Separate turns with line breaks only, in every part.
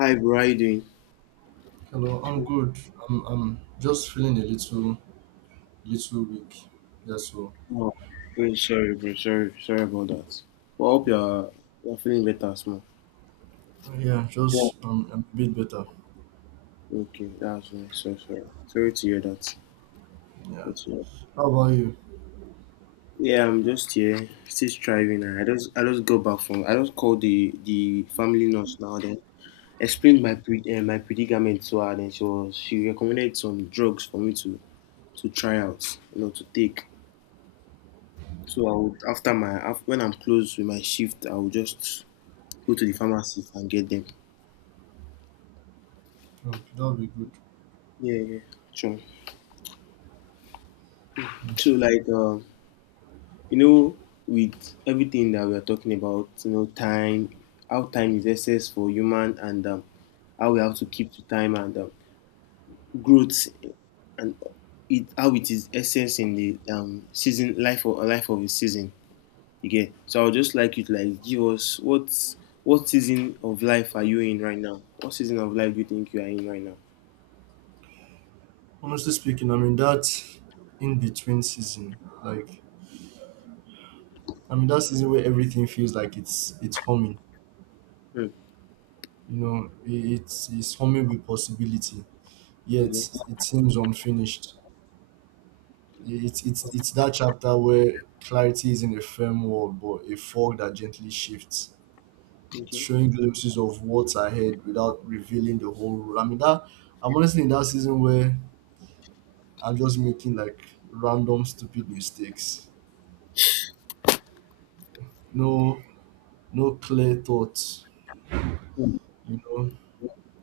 Hi, bro. How you doing?
Hello, I'm good. I'm just feeling a little weak. Yeah, so
Oh, really sorry, bro. Sorry about that. Well, I hope you're feeling better, small.
yeah,
Yeah.
just I'm a bit better.
Okay, that's nice. So sorry to hear that.
Yeah.
That's all right.
How about you?
Yeah, I'm just here, still striving. And I just got back from. I just called the family nurse now. Then explained my my predicament to her. Then she recommended some drugs for me to try out. You know, to take. So I would, when I'm close with my shift, I would just go to the pharmacy and get them.
Okay, that'll be good.
Yeah, true.
Mm.
So, like, you know, with everything that we are talking about, you know, time, how time is excess for human, and how we have to keep to time, and growth, and it how it is essence in the season life or life of a season. Again, so I would just like you to like give us what season of life are you in right now? What season of life do you think you are in right now?
Honestly speaking, I'm in that in between season. Like, I'm in that season where everything feels like it's humming.
Hmm.
You know, it's humming with possibility. Yet
Okay.
it seems unfinished. It's that chapter where clarity is in a firm wall, but a fog that gently shifts,
Thank you.
showing glimpses of what's ahead without revealing the whole role. I mean, that I'm honestly in that season where I'm just making, like, random stupid mistakes. No, no clear thoughts,
Hmm.
you know,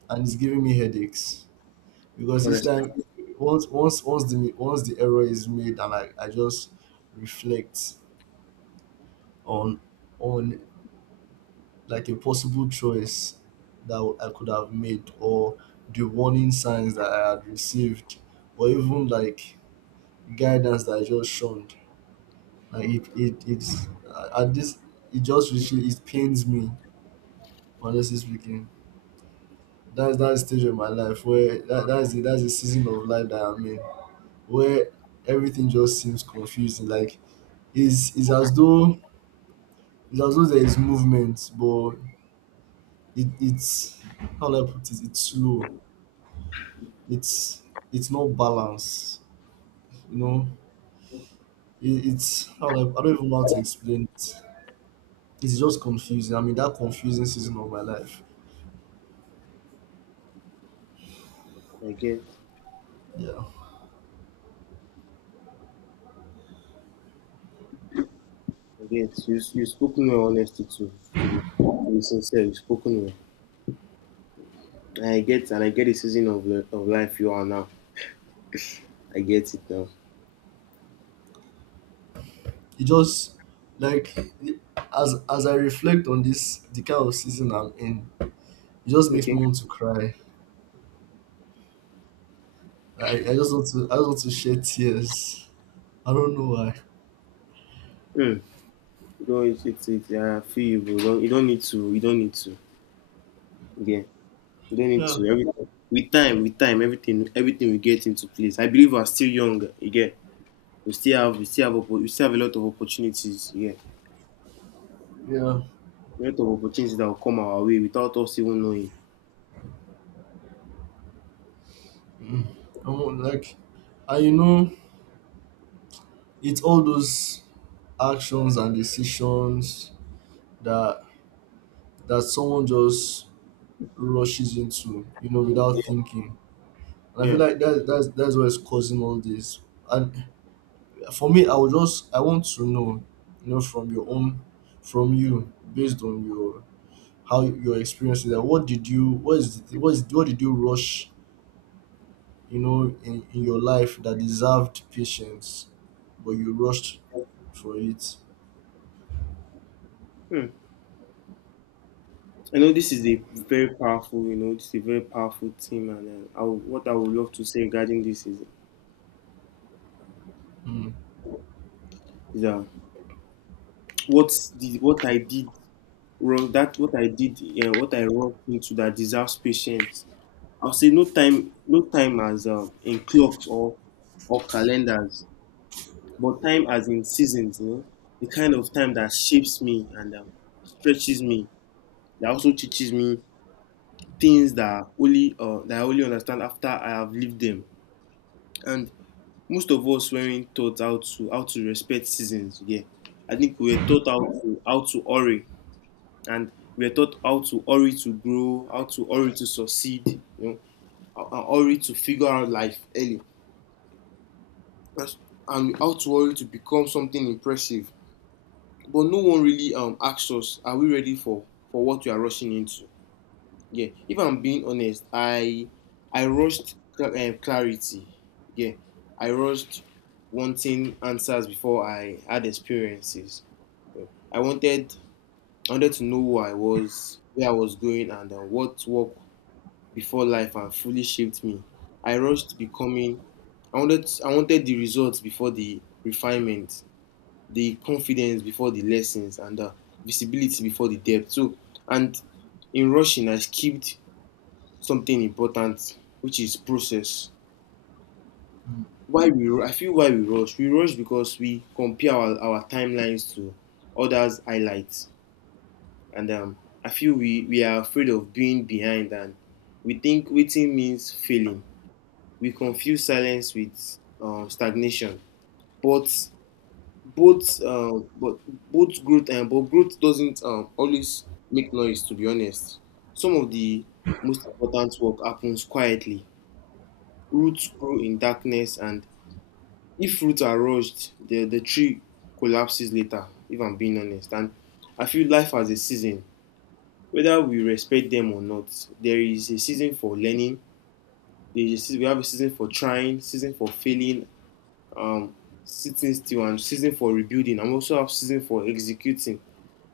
and it's giving me headaches. Because each time
Understand
once the error is made and I just reflect on on like a possible choice that I could have made, or the warning signs that I had received, or even like guidance that I just shunned. Like it, it, it's uh, and this it just really, it pains me, honestly speaking. That's that stage of my life where that's the season of life that I'm in, where everything just seems confusing. Like, it's as though, it's as though there is movement, but it's how do I put it? It's slow. It's it's not balanced. You know, it's how do I don't even know how to explain it. It's just confusing. I'm in that confusing season of my life.
again.
Yeah.
I get you. You spoken with honesty, to to be sincere. You spoken with. I get, and I get the of life you are now. I get it now.
It just, like, as I reflect on this the kind of season I'm in, it just makes
Okay.
me want to cry. I just want to I just want to shed tears. I don't know why.
Mm. You know, it's feel you, bro. Don't, you don't need to. You don't need to. Yeah. You don't need
Yeah.
to. Everything with time. With time, everything will get into place. I believe we're still young. Again, we still we still have a lot of opportunities. Yeah.
Yeah.
A lot of opportunities that will come our way without us even knowing.
Mm. I want, like, and, you know, it's all those actions and decisions that that someone just rushes into, you know,
Yeah.
without thinking. And I feel
Yeah.
like that's that's what's causing all this. And for me, I would just, I want to know, you know, from your own, from you, based on your, how your experience is. That what did you, what is the, what is what did you rush, you know, in your life that deserved patience, but you rushed for it.
Hmm. I know this is a very powerful, you know, this is a very powerful team, and what I would love to say regarding this is,
Mm,
is uh, what I did wrong, that what I did, yeah, what I wrong into that deserves patience. I'll say no time, no time as in clocks or calendars, but time as in seasons, you know, the kind of time that shapes me, and stretches me, that also teaches me things that only that I only understand after I have lived them, and most of us weren't taught how to respect seasons. Yeah, I think we were taught how to hurry, and we were taught how to hurry to grow, how to hurry to succeed, you know, how hurry to figure out life early. That's- and how to hurry to become something impressive, but no one really asks us, are we ready for what we are rushing into? Yeah, if I'm being honest, I rushed clarity. Yeah, I rushed wanting answers before I had experiences. Yeah. I wanted I wanted to know who I was, where I was going, and what work before life and fully shaped me. I rushed becoming. I wanted the results before the refinement, the confidence before the lessons, and the visibility before the depth. So, and in rushing, I skipped something important, which is process.
mm,
I feel why we rush. We rush because we compare our timelines to others' highlights, and I feel we are afraid of being behind, and we think waiting means failing. We confuse silence with stagnation, but both um, but both growth and but growth doesn't always make noise. To be honest, some of the most important work happens quietly. Roots grow in darkness, and if fruits are rushed, the tree collapses later, if I'm being honest. And I feel life has a season. Whether we respect them or not, there is a season for learning. There is a season We have a season for trying, season for failing, um sitting still, and season for rebuilding, and we also have season for executing.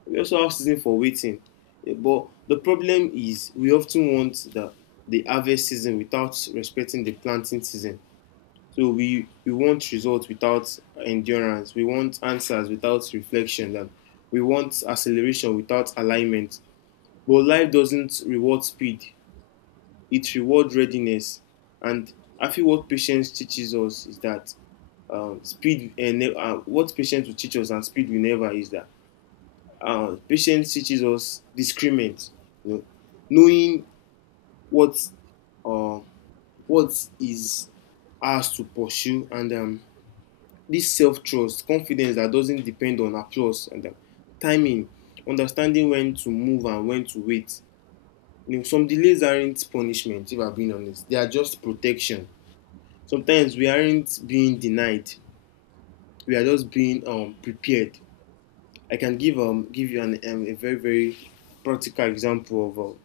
We also have season for waiting. Eh, but the problem is we often want the harvest season without respecting the planting season. So we want results without endurance. We want answers without reflection. And we want acceleration without alignment. But life doesn't reward speed, it rewards readiness. And I feel what patience teaches us is that speed and what patience will teach us and speed will never is that patience teaches us discernment, you know, knowing what uh, what is ours to pursue, and this self-trust, confidence that doesn't depend on applause, and timing, understanding when to move and when to wait. You know, some delays aren't punishment, if I'm being honest. They are just protection. Sometimes we aren't being denied. We are just being prepared. I can give you an a very very practical example of um,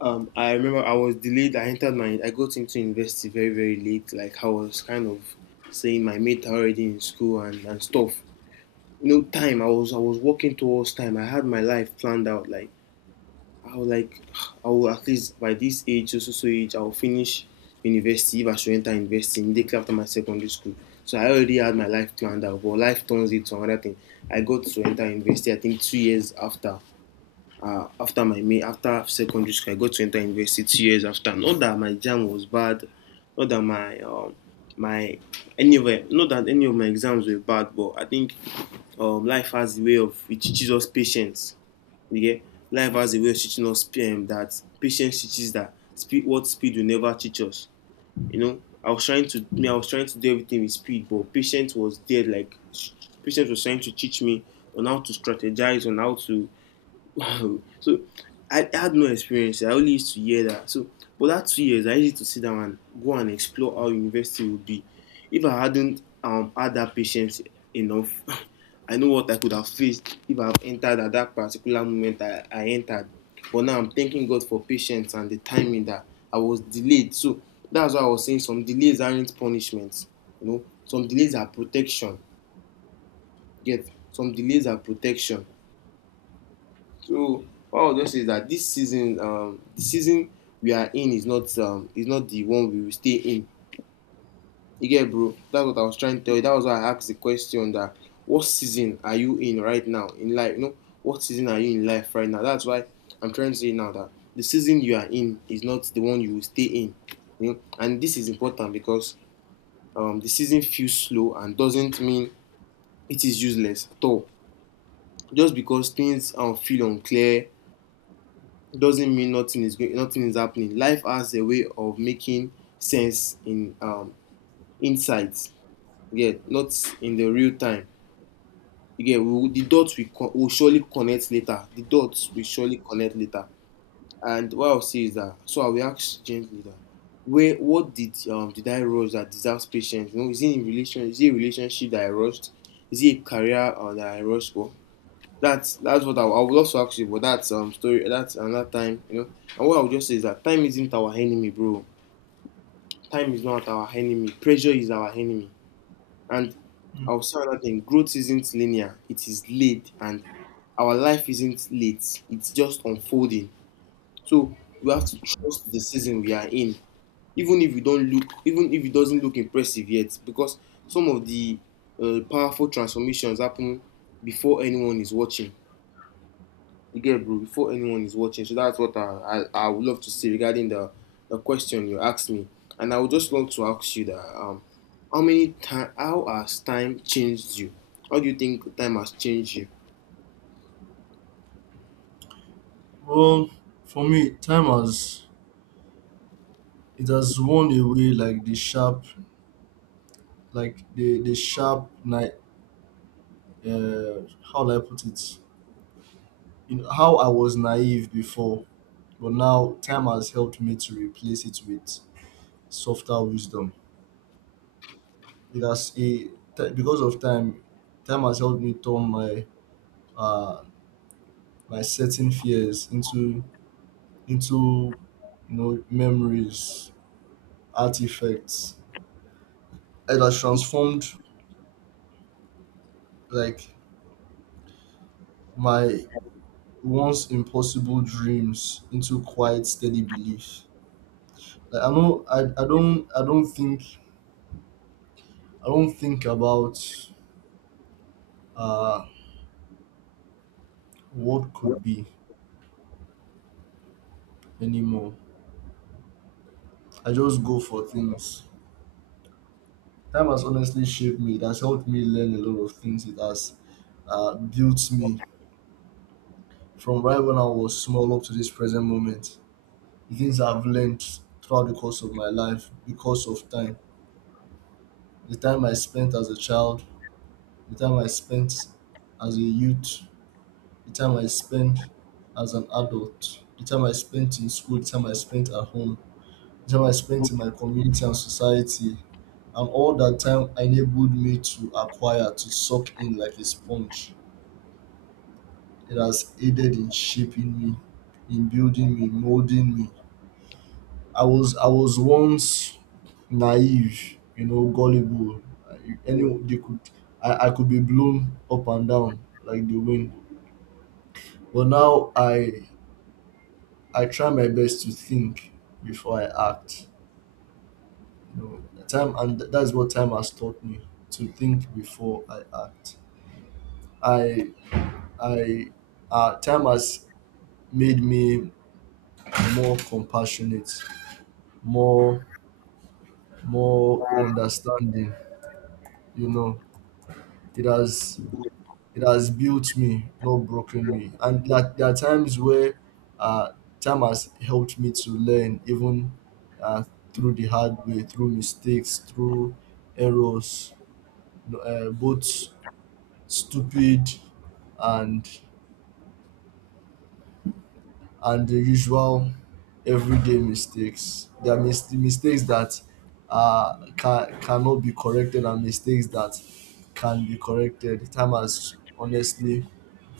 um I remember I was delayed. I entered my I got into university very very late. Like I was kind of saying my mate are already in school and stuff. You know, time, I was working towards time. I had my life planned out. Like I was like, I will at least by this age, so so so age, I will finish university if I should enter university immediately after my secondary school. So I already had my life planned out, but life turns it to another thing. I got to enter university, I think 2 years after, after my main after secondary school. I got to enter university 2 years after. Not that my jam was bad, not that my my anyway. Not that any of my exams were bad, but I think, life has a way of it teaches us patience. You get, life has a way of teaching us that patience teaches that speed what speed will never teach us. You know, I was trying to do everything with speed, but patience was there. Like patience was trying to teach me on how to strategize, on how to. Wow! So I had no experience. I only used to hear that. So, but that 2 years, I used to sit down and go and explore how university would be. If I hadn't had that patience enough, I know what I could have faced if I have entered at that particular moment I entered. But now I'm thanking God for patience and the timing that I was delayed. So that's why I was saying some delays aren't punishments. You know, some delays are protection. Get, some delays are protection. So what I would just say is that this season, the season we are in is not the one we will stay in. You get, bro? That's what I was trying to tell you. That was why I asked the question that, what season are you in right now in life? You know, what season are you in life right now? That's why I'm trying to say now that the season you are in is not the one you will stay in. You know, and this is important because the season feels slow and doesn't mean it is useless at all. Just because things feel unclear doesn't mean nothing is happening. Life has a way of making sense in insights, yeah, not in the real time. The will surely connect later. The dots will surely connect later. And what I'll say is that, so I will ask gently that where what did I rush that deserves patience? You know, is it in relation, is it a relationship that I rushed? Is it a career, that I rushed for? That's what I would love to ask you, but that's story, that's another time, you know. And what I would just say is that time isn't our enemy, bro. Time is not our enemy. Pressure is our enemy. And
mm.
I'll say another thing: growth isn't linear. It is laid, and our life isn't late. It's just unfolding. So we have to trust the season we are in, even if you don't look, even if it doesn't look impressive yet, because some of the powerful transformations happen before anyone is watching. You get it, bro, before anyone is watching. So that's what I would love to see regarding the question you asked me. And I would just love to ask you that how has time changed you? How do you think time has changed you?
Well, for me, time has, it has worn away like the sharp night. How do I put it? You know, how I was naive before, but now time has helped me to replace it with softer wisdom. It has a because of time, time has helped me turn my uh my certain fears into, you know, memories, artifacts. It has transformed, like, my once impossible dreams into quiet, steady belief. Like, I know, I don't think, I don't think about uh what could be anymore. I just go for things. Time has honestly shaped me. It has helped me learn a lot of things. It has built me from right when I was small up to this present moment. The things I've learned throughout the course of my life because of time. The time I spent as a child, the time I spent as a youth, the time I spent as an adult, the time I spent in school, the time I spent at home, time I spent in my community and society, and all that time enabled me to acquire, to soak in like a sponge. It has aided in shaping me, in building me, molding me. I was once naive, you know, gullible. I- Any
Yeah.
they could I could be blown up and down like the wind. But now I try my best to think before I act. Time, and that's what time has taught me, to think before I act. I I Time has made me more compassionate, more, more understanding, you know. It has it has built me, not broken me. And, like, there are times where uh, time has helped me to learn even uh, through the hard way, through mistakes, through errors, both stupid and and the usual everyday mistakes. There are mistakes that cannot be corrected and mistakes that can be corrected. Time has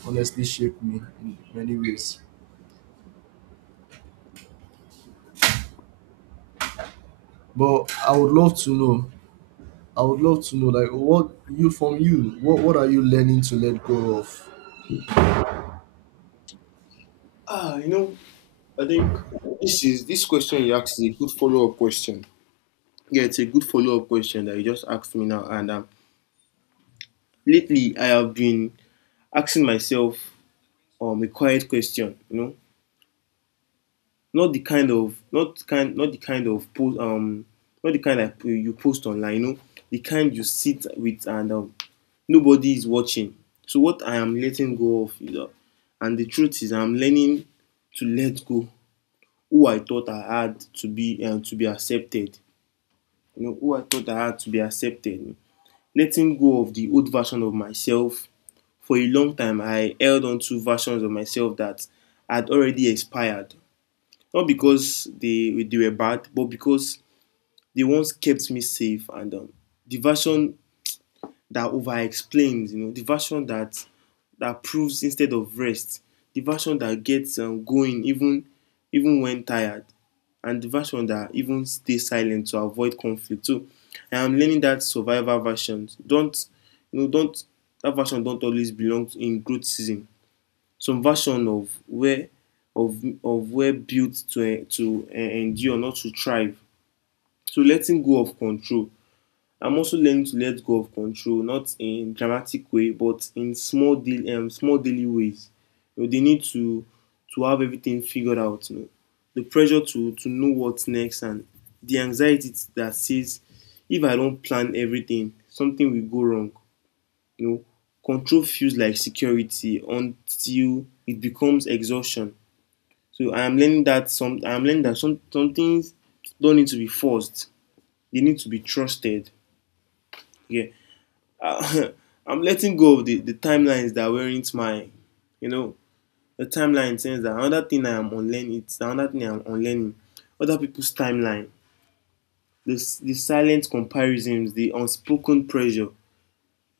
honestly shaped me in many ways. But I would love to know. I would love to know, like, what you, from you. What are you learning to let go of?
Ah, you know, I think this question you asked is a good follow up question. Yeah, it's a good follow up question that you just asked me now. And Lately, I have been asking myself a quiet question. You know, not the kind of not kind not the kind of post not the kind that you post online, you know, the kind you sit with and nobody is watching. So what I am letting go of is and the truth is, I'm learning to let go who I thought I had to be and to be accepted. You know, who I thought I had to be accepted. Letting go of the old version of myself. For a long time I held on to versions of myself that had already expired, not because they were bad, but because they once kept me safe. And the version that over explains, you know, the version that proves instead of rest, the version that gets going even when tired, and the version that even stays silent to avoid conflict. So I am learning that survivor version Don't you know? Don't that Version don't always belong in growth season. Some version of where of where built to endure, not to thrive. So letting go of control. I'm also learning to let go of control, not in dramatic way, but in small daily ways. You know, they need to have everything figured out. You know, the pressure to know what's next, and the anxiety that says if I don't plan everything, something will go wrong. You know, control feels like security until it becomes exhaustion. So I am learning that some things don't need to be forced. They need to be trusted. Yeah, uh, I'm letting go of the timelines that weren't mine. You know, the timeline says that another thing I am unlearning. It's another thing I am unlearning. Other people's timeline. The silent comparisons, the unspoken pressure.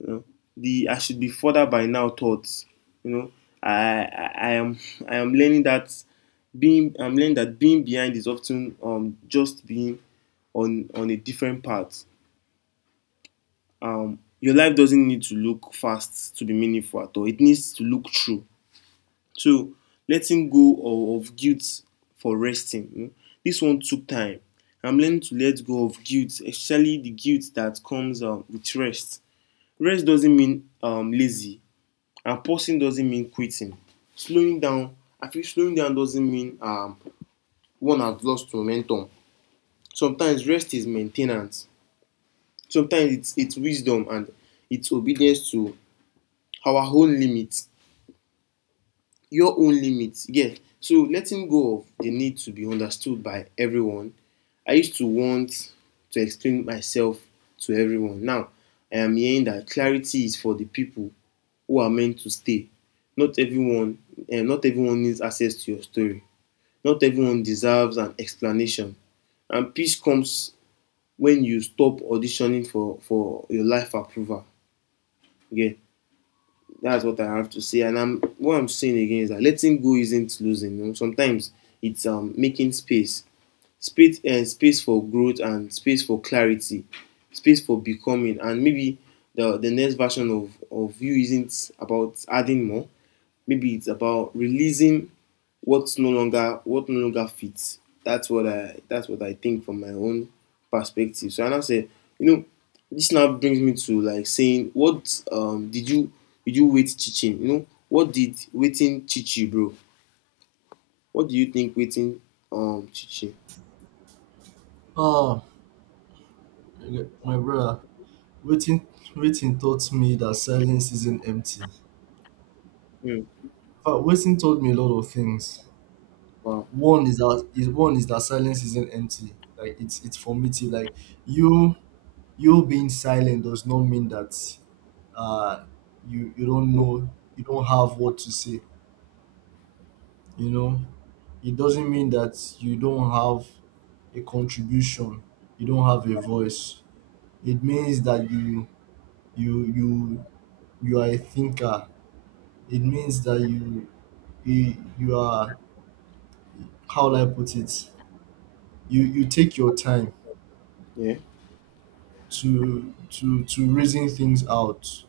You know, the I should be further by now thoughts. You know, I I, I am I am learning that being I'm learning that being behind is often just being on a different path. Your life doesn't need to look fast to be meaningful at all. It needs to look true. So letting go of guilt for resting. You know, this one took time. I'm learning to let go of guilt, especially the guilt that comes with rest. Rest doesn't mean lazy. And pausing doesn't mean quitting. Slowing down, I feel slowing down doesn't mean one has lost momentum. Sometimes rest is maintenance. Sometimes it's wisdom, and it's obedience to our own limits. Your own limits, yeah. So letting go of the need to be understood by everyone. I used to want to explain myself to everyone. Now, I am hearing that clarity is for the people who are meant to stay. Not everyone. Uh, not everyone needs access to your story. Not everyone deserves an explanation, and peace comes when you stop auditioning for your life approval. Okay, that's what I have to say. And I'm what I'm saying again is that letting go isn't losing. You know, sometimes it's making space, space for growth and space for clarity, space for becoming, and maybe the next version of you isn't about adding more. Maybe it's about releasing what no longer fits. That's what I think from my own perspective. So I now say, you know, this now brings me to like saying, what did you wait teaching? You know, what did waiting teach you, bro? What do you think waiting teach you?
Oh, my brother, waiting waiting taught me that silence isn't empty.
Hmm.
But Wilson told me a lot of things.
Wow.
One is that silence isn't empty. Like, it's formative. Like, you you being silent does not mean that, uh you, you don't know, you don't have what to say. You know, it doesn't mean that you don't have a contribution. You don't have a voice. It means that you you are a thinker. It means that you are, how will I put it, you take your time
Yeah.
to to reason things out.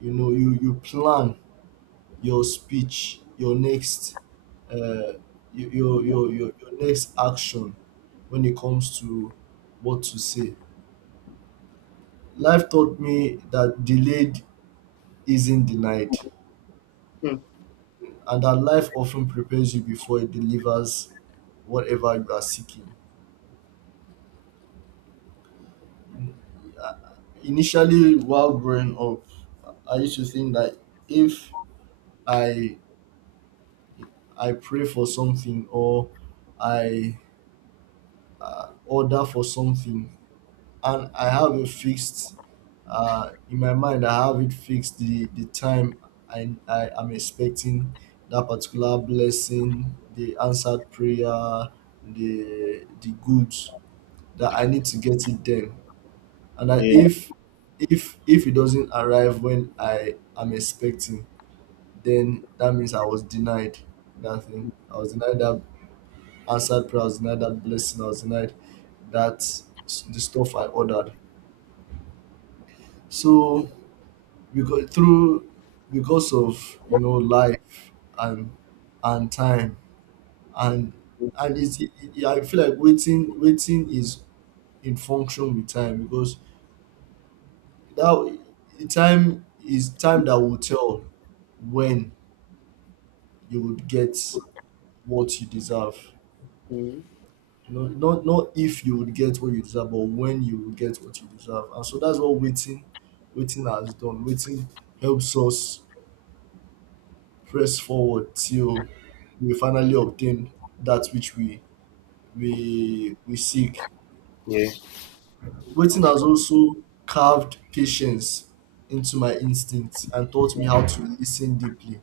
You know, you plan your speech, your next uh your your next action when it comes to what to say. Life taught me that delayed isn't denied,
Hmm.
and that life often prepares you before it delivers whatever you are seeking. Uh, initially, while growing up, I used to think that if i I pray for something, or I order for something, and I have a fixed, in my mind, I have it fixed, the time I am expecting that particular blessing, the answered prayer, the goods that I need to get it then, and I,
Yeah.
if it doesn't arrive when I am expecting, then that means I was denied that thing. I was denied that outside price night, that blessing. I was denied that the stuff I ordered. So, because through, because of, you know, life and and time and I feel like waiting is in function with time, because that, the time is time that will tell when you would get what you deserve.
Hmm.
No, not, not if you would get what you deserve, but when you will get what you deserve. And so that's what waiting has done. Waiting helps us press forward till we finally obtain that which we we seek.
Yeah.
Waiting has also carved patience into my instincts and taught me how to listen deeply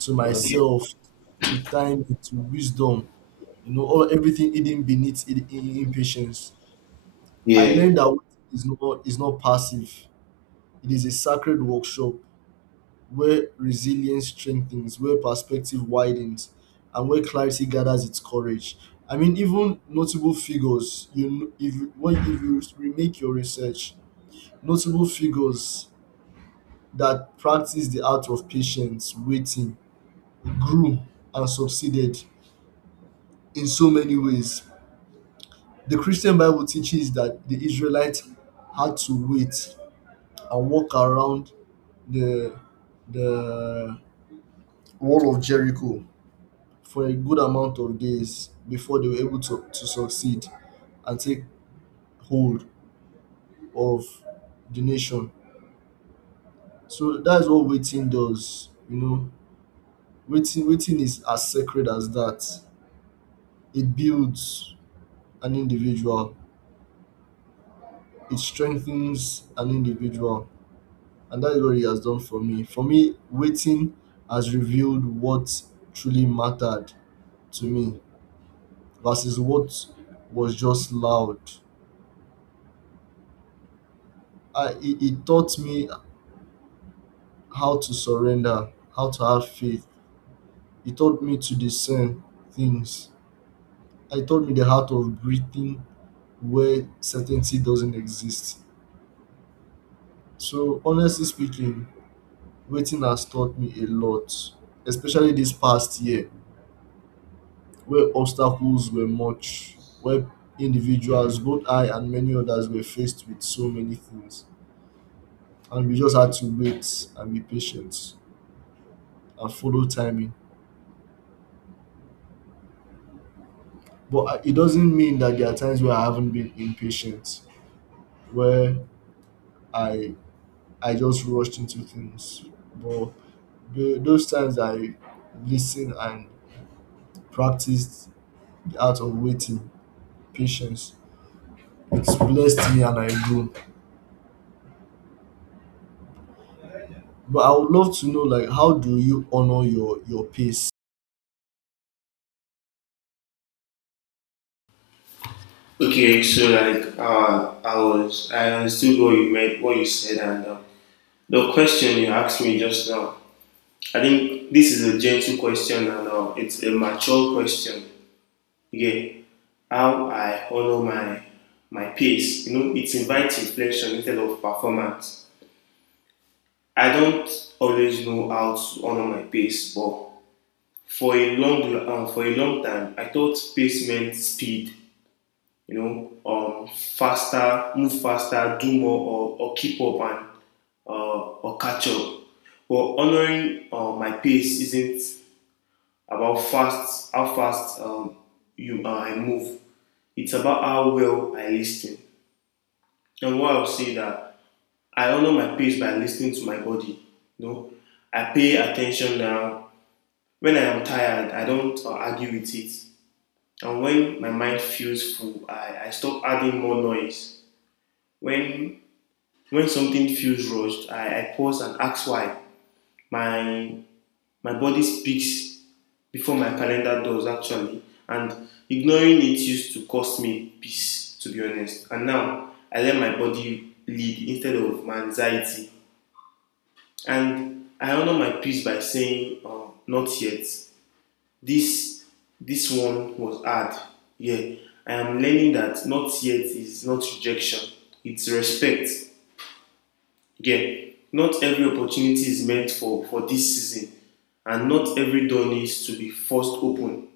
to
Okay. Okay.
myself, to time, to wisdom. You know, all, everything hidden beneath impatience. I
Yeah.
learned that waiting is not passive. It is a sacred workshop where resilience strengthens, where perspective widens, and where clarity gathers its courage. I mean, even notable figures, you if you, when if you remake your research, notable figures that practice the art of patience, waiting, grew and succeeded in so many ways. The Christian Bible teaches that the Israelites had to wait and walk around the the wall of Jericho for a good amount of days before they were able to succeed and take hold of the nation. So that's what waiting does, you know. Waiting is as sacred as that. It builds an individual, it strengthens an individual. And that is what he has done for me. For me, waiting has revealed what truly mattered to me, versus what was just loud. It taught me how to surrender, how to have faith. It taught me to discern things. It taught me the heart of breathing where certainty doesn't exist. So, honestly speaking, waiting has taught me a lot, especially this past year, where obstacles were much, where individuals, both I and many others, were faced with so many things. And we just had to wait and be patient, and follow timing. But I, it doesn't mean that there are times where I haven't been impatient, where I I just rushed into things. But the, those times I listened and practiced the art of waiting, patience, it's blessed me and I grew. But I would love to know, like, how do you honor your pace?
Okay. So like, I understood what you meant, what you said, and the question you asked me just now. I think this is a gentle question, and it's a mature question. Again, how I honor my pace, you know, it invites reflection instead of performance. I don't always know how to honor my pace, but for a long time, I thought pace meant speed, you know, faster, move faster, do more, or keep up and or catch up. But honoring my pace isn't about fast how fast you I move. It's about how well I listen. And what I'll say that I honor my pace by listening to my body. You know, I pay attention now. When I am tired, I don't argue with it. And when my mind feels full, I stop adding more noise. When when something feels rushed, I pause and ask why. My my body speaks before my calendar does actually. And ignoring it used to cost me peace, to be honest. And now I let my body lead instead of my anxiety. And I honor my peace by saying, not yet. This this one was hard. Yeah. I am learning that not yet is not rejection, it's respect. Yeah. Not every opportunity is meant for this season, and not every door needs to be forced open.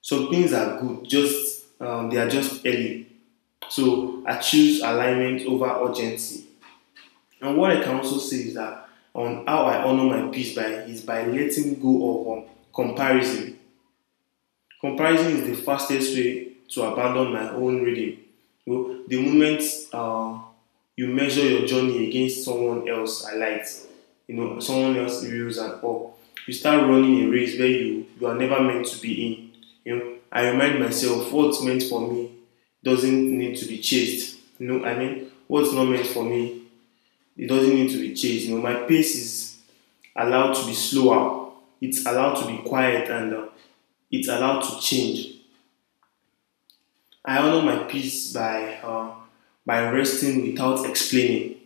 Some things are good, just they are just early. So I choose alignment over urgency. And what I can also say is that on how I honor my peace by is by letting go of comparison. Comparison is the fastest way to abandon my own reading. You know, the moment uh, you measure your journey against someone else's I like, you know, someone else's views and all, you start running a race where you are never meant to be in. You know, I remind myself what's meant for me doesn't need to be chased. You know, I mean, what's not meant for me, it doesn't need to be chased. You know, my pace is allowed to be slower. It's allowed to be quiet, and it's allowed to change. I honor my peace by resting without explaining.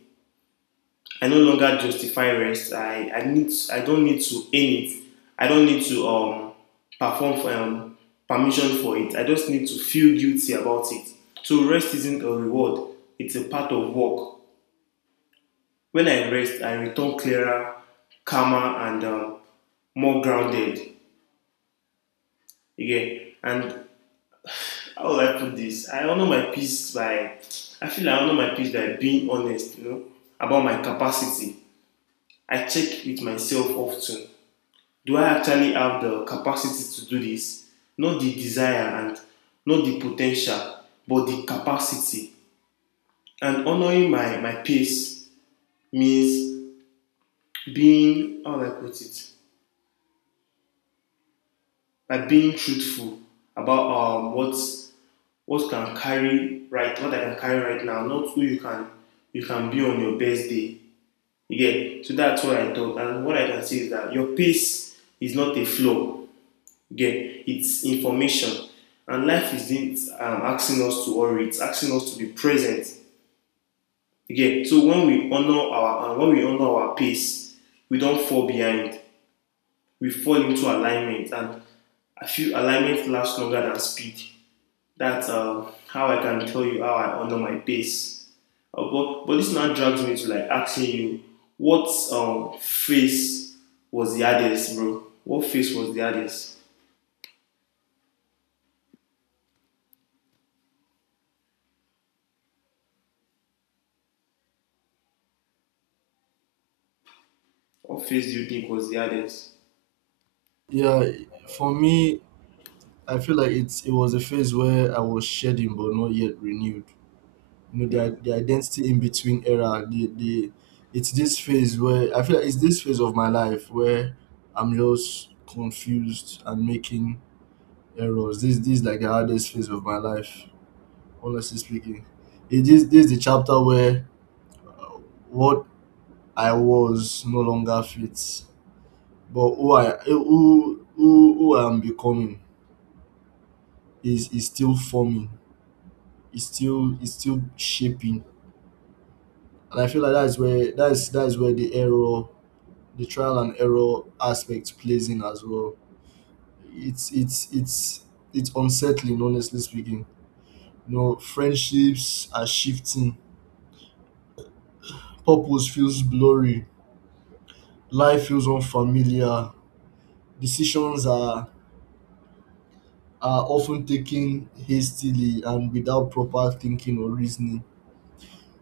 I no longer justify rest. I don't need to earn it. I don't need to perform for permission for it. I just need to feel guilty about it. So rest isn't a reward. It's a part of work. When I rest, I return clearer, calmer, and more grounded. Again, and how will I put this? I honor my peace by I honor my peace by being honest, you know, about my capacity. I check with myself often. Do I actually have the capacity to do this? Not the desire and not the potential, but the capacity. And honoring my pace means being, how do I put it? By being truthful about what can carry right what I can carry right now, not who you can be on your best day. You, so that's what I thought, and what I can say is that your pace is not a flow. You, it's information, and life isn't asking us to worry; it's asking us to be present. You, so when we honor our pace, we don't fall behind. We fall into alignment, and I feel alignment lasts longer than speed. That's how I can tell you how I honor my pace. But this now drags me to like asking you, what face was the hardest, bro? What face was the hardest? What face do you think was the hardest?
Yeah, for me, I feel like it was a phase where I was shedding but not yet renewed. You know,
Yeah.
the identity in between era. The It's this phase where I feel like it's this phase of my life where I'm just confused and making errors. This is like the hardest phase of my life, honestly speaking. It is, this is the chapter where uh, what I was no longer fits, but who I am becoming is still forming. It's still shaping. And I feel like that's where, that's where the error, the trial and error aspect plays in as well. It's it's unsettling, honestly speaking. You know, friendships are shifting. Purpose feels blurry. Life feels unfamiliar. Decisions are often taken hastily and without proper thinking or reasoning.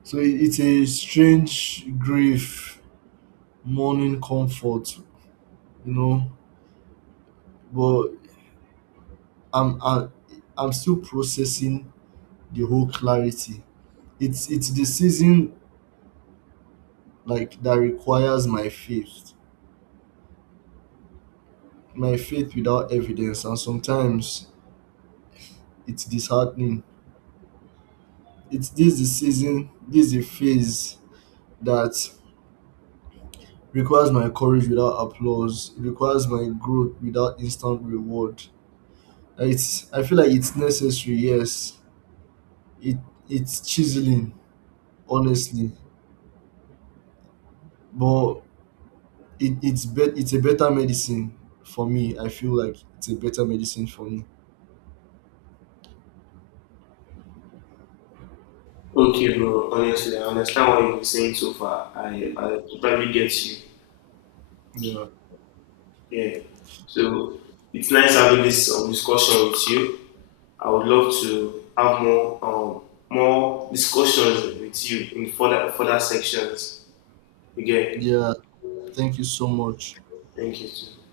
So it's a strange grief, mourning comfort, you know. But I, I'm still processing the whole clarity. It's the season like that requires my faith. My faith without evidence, and sometimes it's disheartening. It's this the season, this the phase that requires my courage without applause. It requires my growth without instant reward. It's, I feel like it's necessary, yes. It it's chiseling, honestly. But it's a better medicine for me. I feel like it's a better medicine for me.
Okay, bro. Honestly, I understand what you've been saying so far. I totally get you.
Yeah.
Yeah. So it's nice having this discussion with you. I would love to have more more discussions with you in further sections. Again,
Yeah. Thank you so much.
thank you.